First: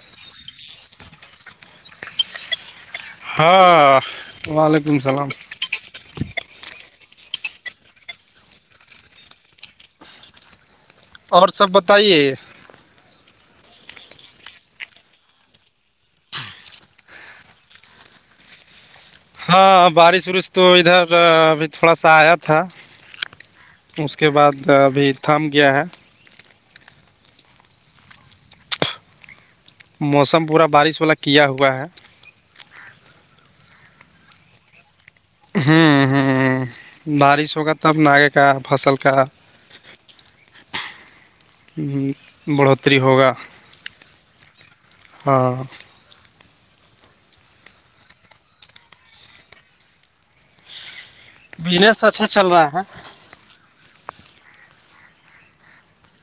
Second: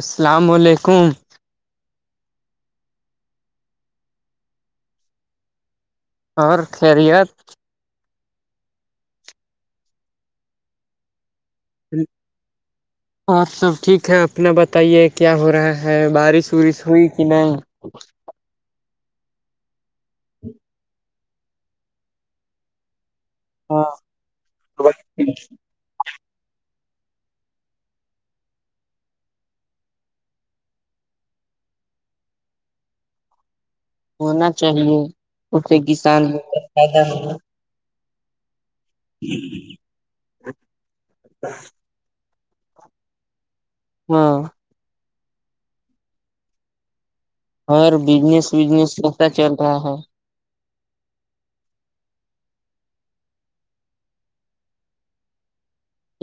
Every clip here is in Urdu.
السلام علیکم ہاں وعلیکم سلام اور خیریت اور سب بتائیے آج سب ٹھیک ہے اپنا بتائیے کیا ہو رہا ہے بارش وورش ہوئی کی نہیں ہاں بارش وارش تو ادھر ابھی تھوڑا سا ایا تھا ہاں اس کے بعد کہ ابھی تھام گیا ہے موسم پورا بارش والا کیا ہوا ہے ہونا چاہیے اس سے ہوں کسان بہت ہوں فائدہ ہو بارش ہوگا تب نے کا فصل کا جی ہم بڑھوتری ہوگا ہاں ہاں اور بجنس وزنس کیسا چل رہا ہے بزنس اچھا چل رہا ہے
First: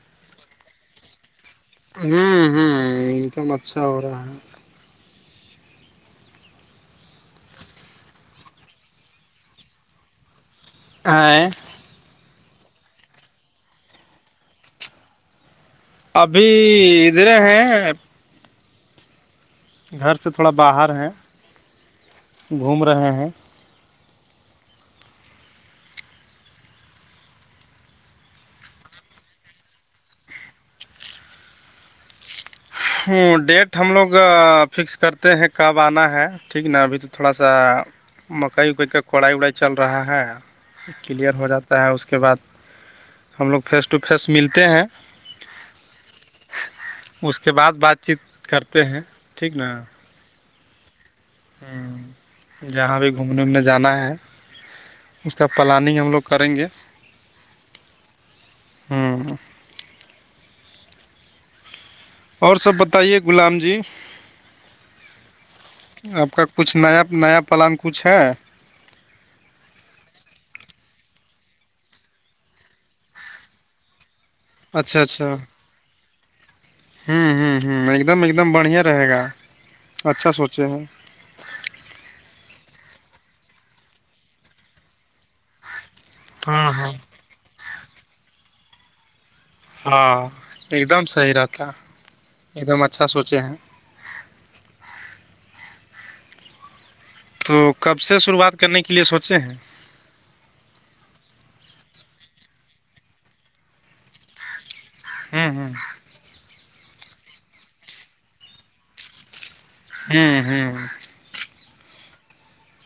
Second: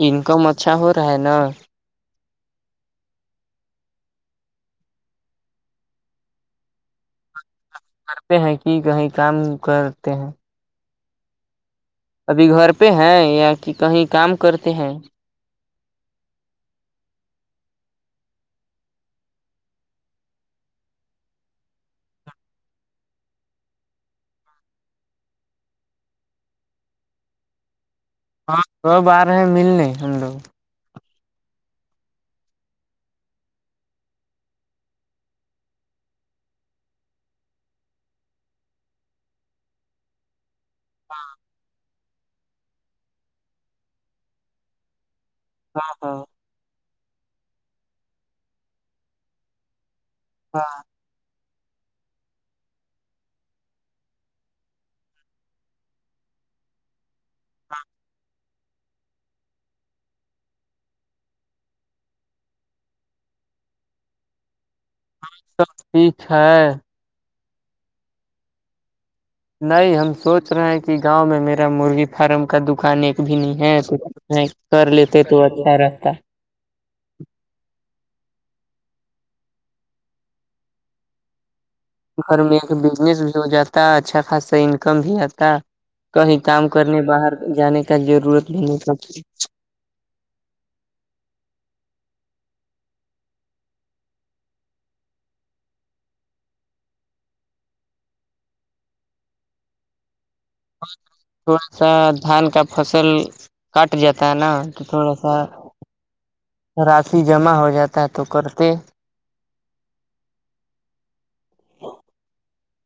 انکم اچھا ہو رہا ہے نا ہم ہم انکم اچھا ہو رہا ہے کرتے ہے کہ کہیں کام کرتے ہے ہائے ابھی گھر پہ ہے یا کہ کہیں کام کرتے ہے ابھی ادھر ہے گھر سے تھوڑا باہر ہے گھوم رہے ہے ہاں سب ا رے ملنے ہم لوگ ڈیٹ ہم لوگ فکس کرتے ہیں کب انا ہے ٹھیک نا ابھی تو تھوڑا سا مکئی اکئی کا پڑھائی وڑائی چل رہا ہے کلیئر ہو جاتا ہے اس کے بعد ہم لوگ فیس ٹو فیس ملتے ہے ہاں ہاں اس کے بعد بات چیت کرتے ہے ٹھیک نا ہاں ہم جہاں بھی گھومنے ومنے جانا ہے اس کا پلانگ ہم لوگ کریں گے ہاں ہوں اور سب بتائیے غلام جی اپ ٹھیک کا ہے کچھ نیا نیا پلان کچھ ہے نہیں ہم سوچ رہے ہیں کہ گاؤں میں میرا مرغی پہرم کا دکان ایک بھی نہیں ہے نہیں کر اچھا لیتے تو اچھا رہتا ہاں ہاں ہاں ایک دم ایک دم بڑھیا رہے گا اچھا سوچے ہیں گھر میں ایک بزنس بھی ہو جاتا اچھا خاصہ انکم بھی آتا کہیں کام ہاں ہاں کرنے باہر جانے کا ضرورت نہیں ہاں ایک دم صحیح رہتا ایک دم اچھا سوچے ہیں تو کب سے شروعات کرنے کے لیے سوچے ہیں تھوڑا سا دھان کا فصل کاٹ جاتا ہے نا کہ تھوڑا سا ہوں ہوں رسی جمع ہو جاتا تو کرتے ہاں ہاں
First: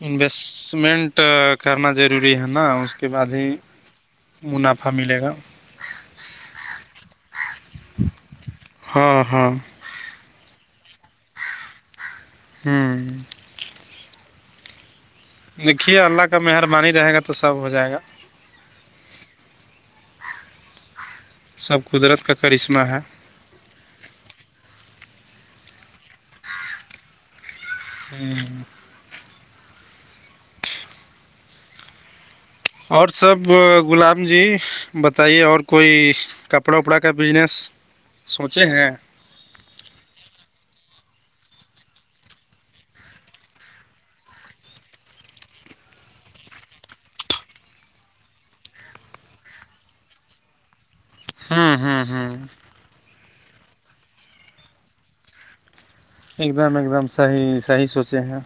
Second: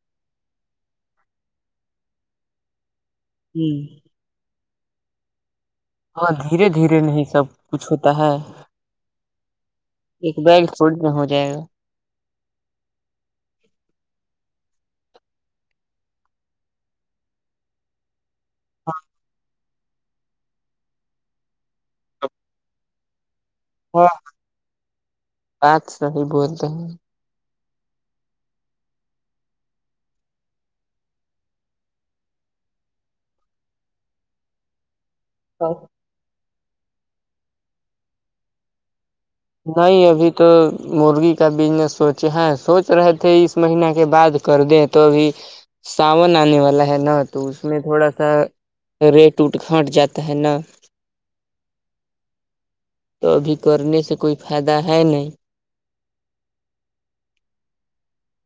انویسٹمنٹ کرنا ضروری ہے نا اس کے بعد ہی منافع ملے گا ہاں دھیرے دھیرے نہیں سب کچھ ہوتا ہے ہاں ہاں ایک بیگ فولڈ میں ہوجائے گا ہاں دیکھیے اللہ کا مہربانی رہے گا تو سب ہو جائے گا ہاں سب قدرت کا کرشمہ ہے ہاں بات صحیح بولتے ہیں ہمم اور سب غلام جی بتائیے اور کوئی کپڑا وپڑا کا بزنس سوچے ہیں نہیں ابھی تو مرغی کا بزنس سوچے ہیں سوچ رہے تھے اس مہینہ کے بعد کر دیں تو ابھی ساون آنے والا ہے نا تو اس میں تھوڑا سا ریٹ کھٹ جاتا ہے نا ہاں ہاں ہاں تو ابھی کرنے سے کوئی فائدہ ہے نہیں ایک دم ایک دم صحیح صحیح سوچے ہیں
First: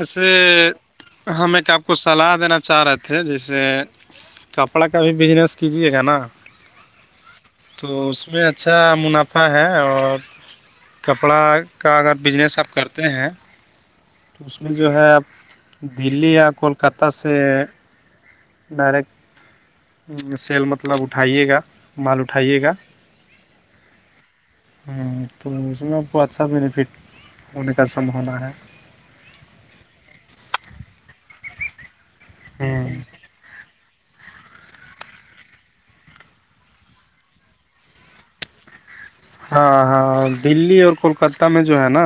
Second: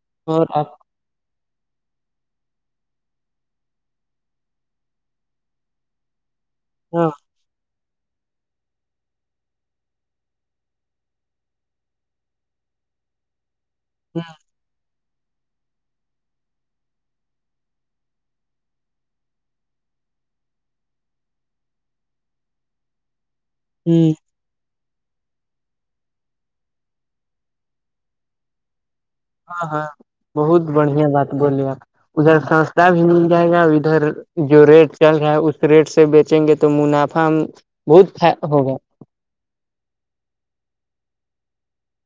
ایسے اور آپ ہم ایک آپ کو صلاح دینا چاہ رہے تھے جیسے کپڑا کا بھی بزنس کیجیے گا نا ہاں تو اس میں اچھا منافع ہے اور کپڑا کا اگر بزنس آپ کرتے ہیں ہاں تو اس میں جو ہے دلی یا کوکتہ سے ڈائریکٹ سیل مطلب اٹھائیے گا مال اٹھائیے گا ہمم ہاں تو اس میں آپکو اچھا بینیفٹ ہونے کا سم ہونا ہے ہاں ہاں بہت بڑھیا بات بولی اپنے ادھر ہ سستہ بھی مل جائے گا ادھر جو ریٹ چل رہا ہے اس ریٹ سے بیچیں گے تو منافع بہت ہوگا ہاں ہاں دلی اور کولکتہ میں جو ہے نا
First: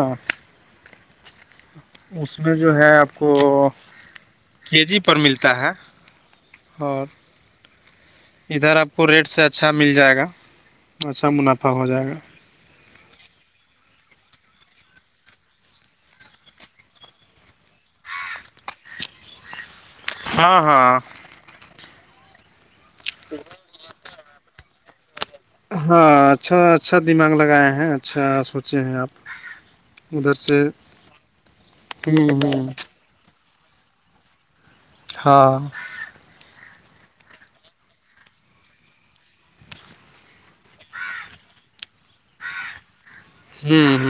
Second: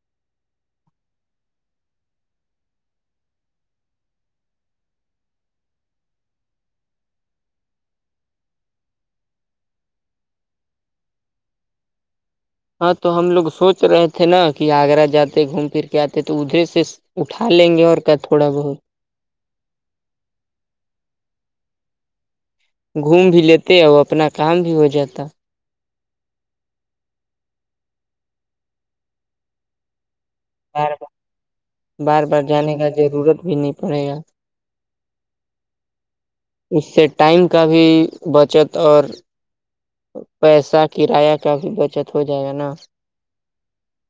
اس میں جو ہے آپ کو کے جی پر ملتا ہے اور ادھر آپ کو ریٹ سے اچھا مل جائے گا اچھا منافع ہو جائے گا ہاں تو ہم لوگ سوچ رہے تھے نا کہ آگرہ جاتے گھوم پھر کے آتے تو ادھرے سے اٹھا لیں گے اور کیا تھوڑا بہت ہاں ہاں گھوم بھی لیتے اور اپنا کام بھی ہو جاتا ہاں اچھا اچھا دماغ لگائے ہیں اچھا سوچے ہیں آپ بس بار بار بار ہوم بار ہن جانے کا ضرورت بھی نہیں پڑے گا ہاں اس سے ٹائم کا بھی بچت اور پیسہ کرایہ کا بھی بچت ہو جائے گا نا ہ ہ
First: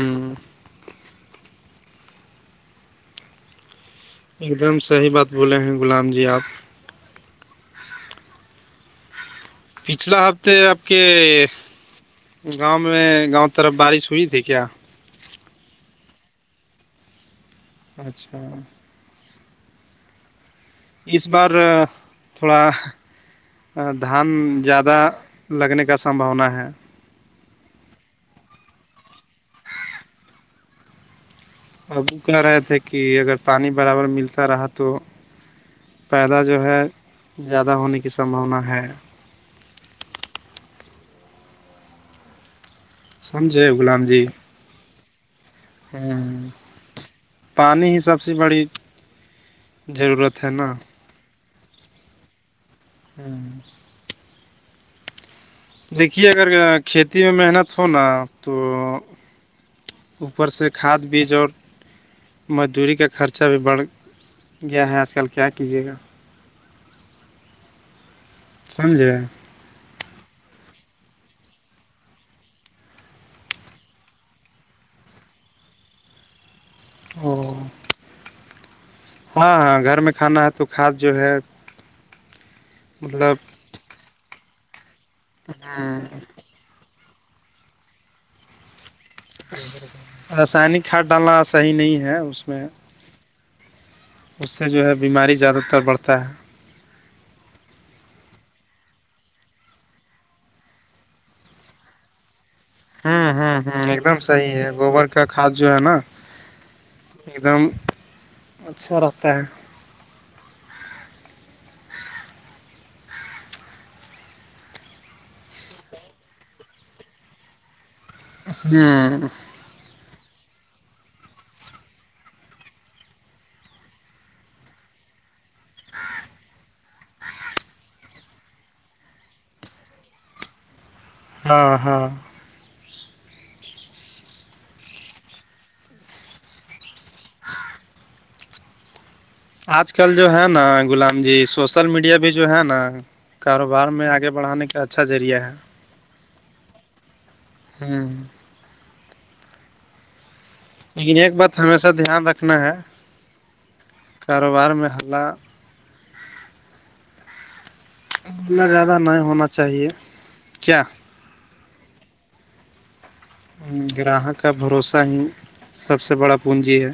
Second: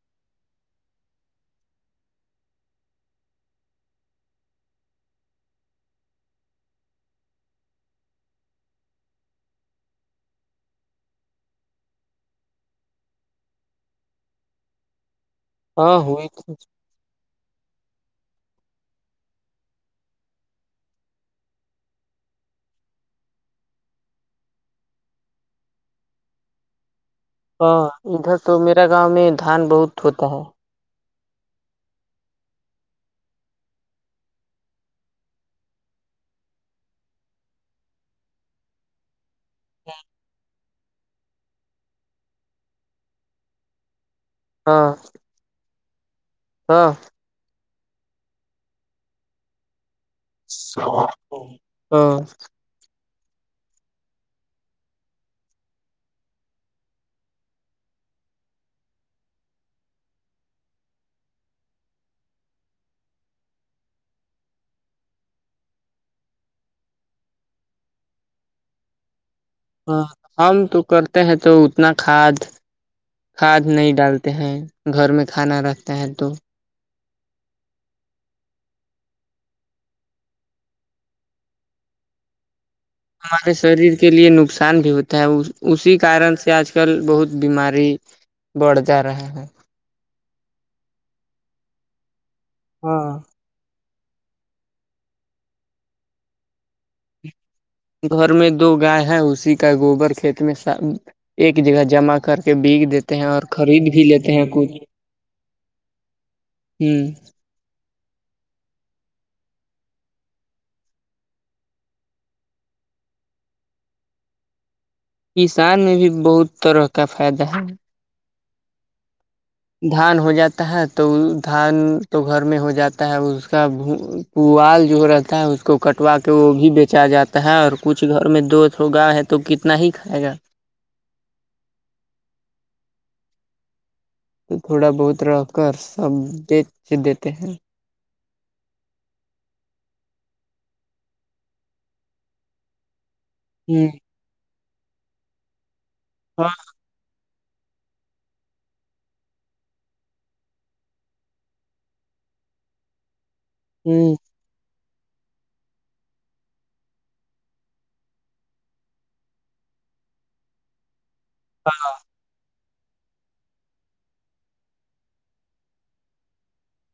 ایک دم صحیح بات بولے ہیں غلام جی آپ پچھلا ہفتے آپ کے گاؤں میں گاؤں طرف بارش ہوئی تھی کیا ہاں ہوئی تھی اچھا اس بار تھوڑا دھان زیادہ لگنے کا سمبھاونا ہے ہاں ادھر تو میرا گاؤں میں دھان بہت ہوتا ہے ہم کہہ رہے تھے کہ اگر پانی برابر ملتا رہا تو پیدا جو ہے زیادہ ہونے کی سمبھاونا ہے ہاں [inaudible] سمجھے غلام جی ہاں ہوں ہاں پانی ہی سب سے بڑی ضرورت ہے نا ہاں ہوں دیکھیے اگر کھیتی میں محنت ہوناا تو اوپر سے کھاد بیج اور مزدوری کا خرچہ بھی بڑھ گیا ہے آج کل کیا کیجیے گا سمجھے ہاں ہم تو کرتے ہیں تو اتنا کھاد کھاد نہیں ڈالتے ہیں گھر میں کھانا رکھتے ہیں تو ہوں ہاں گھر میں کھانا ہے تو کھاد جو ہے مطلب ہمارے شریر کے لیے نقصان بھی ہوتا ہے اسی کارن سے آج کل کل بہت بیماری بڑھ جا رہا ہے رسائنک کھاد ڈالنا صحیح نہیں ہے اس میں ہاں اس سے جو ہے بیماری زیادہ تر بڑھتا ہے گھر میں دو گائے ہے اسی کا گوبر کھیت میں ایک جگہ جمع کر ایک بیگ دیتے ہیں ہوں اور ہوں خرید ہوں بھی ایک دم لیتے ہیں صحیح ہے کچھ گوبر کا کھاد جو ہے نا ہوں ایک دم اچھا رہیتا ہے کسان میں بھی بہت طرح کا فائدہ ہے ہوں دھان ہو جاتا ہے تو دھان تو گھر میں ہو جاتا ہے اس کا پوال جو رہتا ہے اس کو کٹوا کے وہ بھی بیچا جاتا ہے اور کچھ گھر میں دو دو گا ہے تو کتنا ہی کھائے گا ہاں ہاں تو تھوڑا بہت راک کا سب بیچ دیتے ہیں آج کل جو ہے نا غلام جی سوشل میڈیا بھی جو ہے نا ہ کاروبار میں آگے بڑھانے کا اچھا ذریعہ ہے ہاں ہوں لیکن ایک بات ہمیشہ دھیان رکھنا ہے ہوں کاروبار میں حلہ اتنا زیادہ نہیں ہونا چاہیے کیا ہاں گراہک کا بھروسہ ہی سب سے بڑا پونجی ہے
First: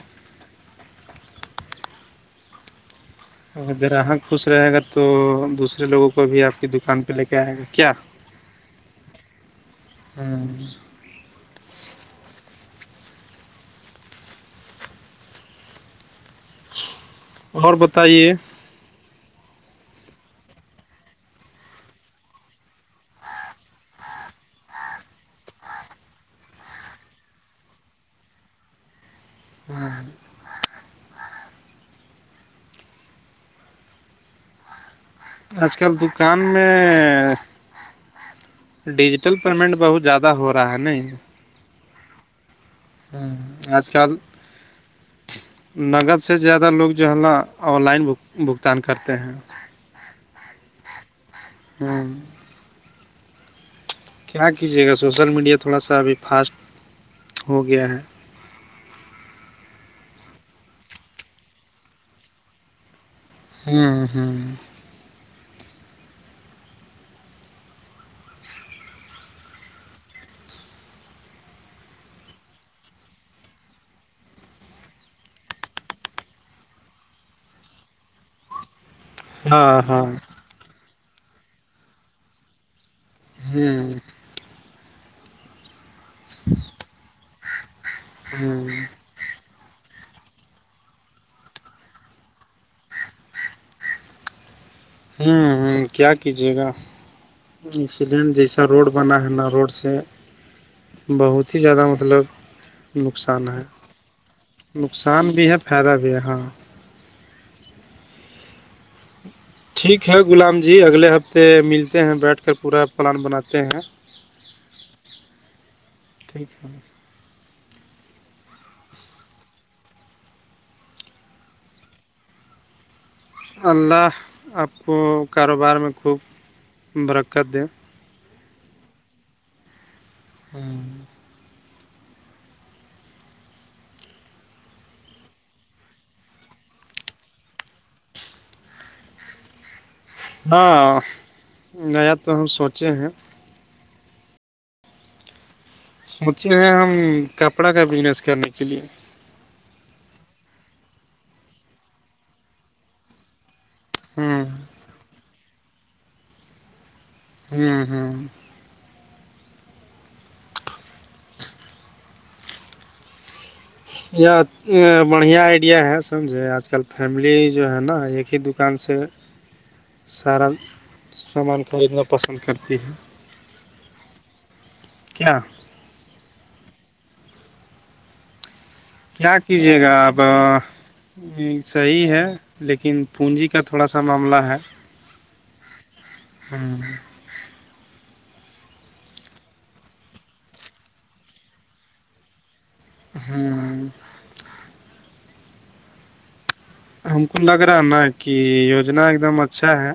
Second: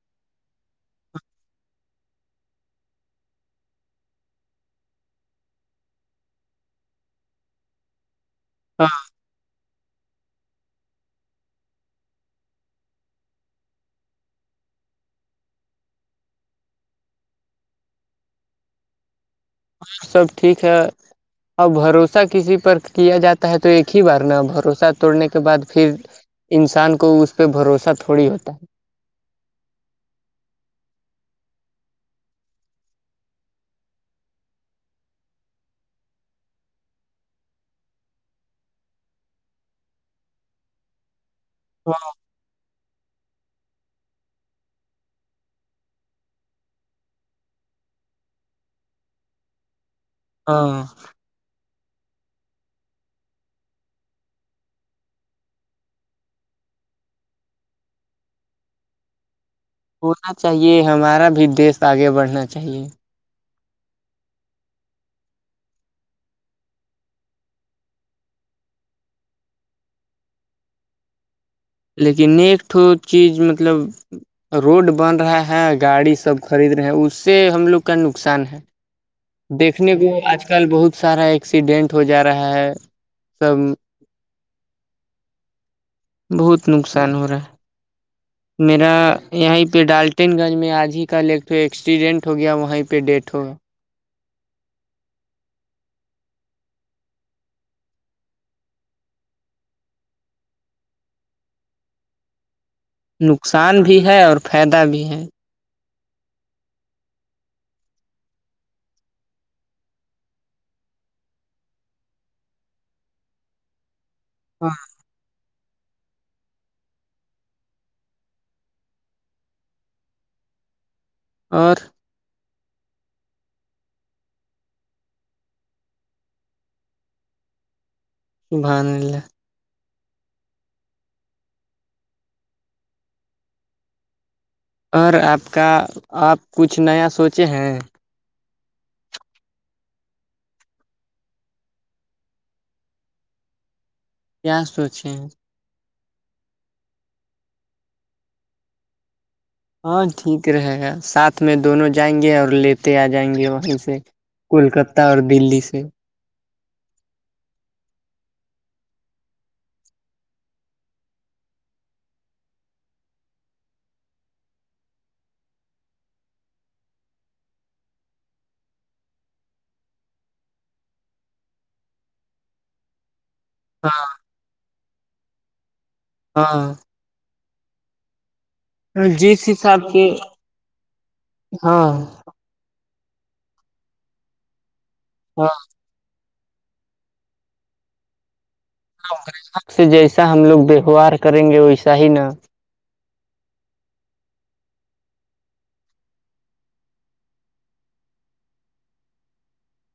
اگراہگ خوش رہے گا تو دوسرے لوگوں کو بھی آپ کی دکان پہ لے کے آئے گا کیا ہاں ہوں اور بتائیے اور سب ٹھیک ہے اور بھروسہ کسی پر کیا جاتا ہے تو ایک ہی بار نا بھروسہ توڑنے کے بعد پھر انسان کو اس پہ بھروسہ تھوڑی ہوتا ہے ہاں آج کل دکان میں ڈیجیٹل پیمنٹ بہت زیادہ ہو رہا ہے نا ہاں ہمم آج کل نقد سے زیادہ لوگ جو ہے نا آن لائن بھگتان کرتے ہیں ہاں ہوں کیا کیجیے گا سوشل میڈیا تھوڑا سا ابھی فاسٹ ہو گیا ہے ہونا چاہیے ہمارا بھی دیش آگے بڑھنا چاہیے ہمم ہمم لیکن نیکٹھو چیز مطلب روڈ بن رہا ہے گاڑی سب خرید رہے ہیں اس سے ہم لوگ کا نقصان ہے ہاں دیکھنے ہاں کو آج کل بہت سارا ایکسیڈینٹ ہو جا رہا ہے سب ہوں بہت نقصان ہو رہا ہ ہے میرا یہیں پہ ڈالٹن گنج میں آج ہی کل یکٹ ایکسیڈنٹ ہو گیا وہیں پہ ڈیتھ ہوگیا ہمم ہمم کیا کیجیے گا ایکسیڈنٹ جیسا روڈ بنا ہے نا روڈ سے بہت ہی زیادہ مطلب نقصان ہے بھی ہے اور فائدہ نقصان بھی ہے فائدہ بھی ہے ہاں ٹھیک ہے غلام جی اگلے ہفتے ملتے ہیں بیٹھ کر پورا پلان بناتے ہیں ہاں ٹھیک ہے اور اللہ آپ کو کاروبار میں خوب برکت دے [unintelligible] ہوں اور آپ کا آپ کچھ نیا سوچے ہیں ہاں نیا تو ہم سوچے ہیں کیا سوچیں ہے مجھے ہے ہم کپڑا کا بزنس کرنے کے لیے ہاں ٹھیک رہے گا ساتھ میں دونوں جائیں گے اور لیتے آ جائیں گے وہیں سے ہوں کولکتہ اور دلی سے ہوں ہوں یہ بڑھیا آئیڈیا ہے سمجھے آج کل فیملی جو ہے نا ایک ہی دکان سے سارا سامان خریدنا پسند کرتی ہے ہاں کیا ہاں کیا جس کیجیے حساب گا سے آپ ہاں صیح ہے لیکن پونجی کا تھوڑا سا معاملہ ہے ہاں ہوں سے جیسا ہم لوگ ووہار کریں گے ویسا ہی نا ہوں ہم کو لگ رہا ہے نا کہ یوجنا ایک دم اچھا ہے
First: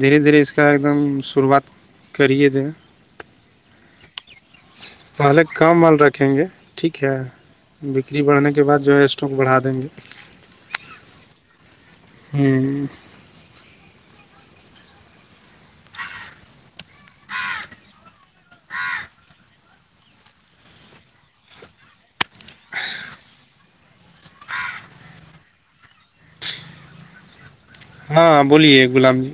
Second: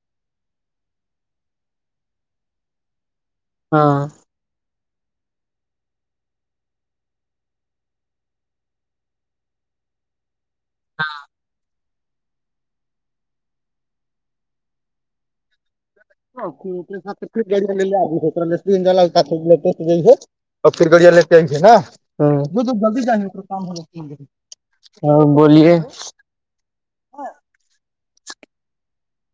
دھیرے دھیرے اس کا ایک دم شروعات کریے تھے ہاں پہلے کام مال رکھیں گے ٹھیک ہے بکری بڑھنے کے بعد جو ہے اسٹاک بڑھا دیں گے ہوں [unintelligible] اورب پھر گڑیا لیتےئیں گے نا جلدی جائیںے [unintelligible] ہاں بولیے ہاں بولیے غلام جی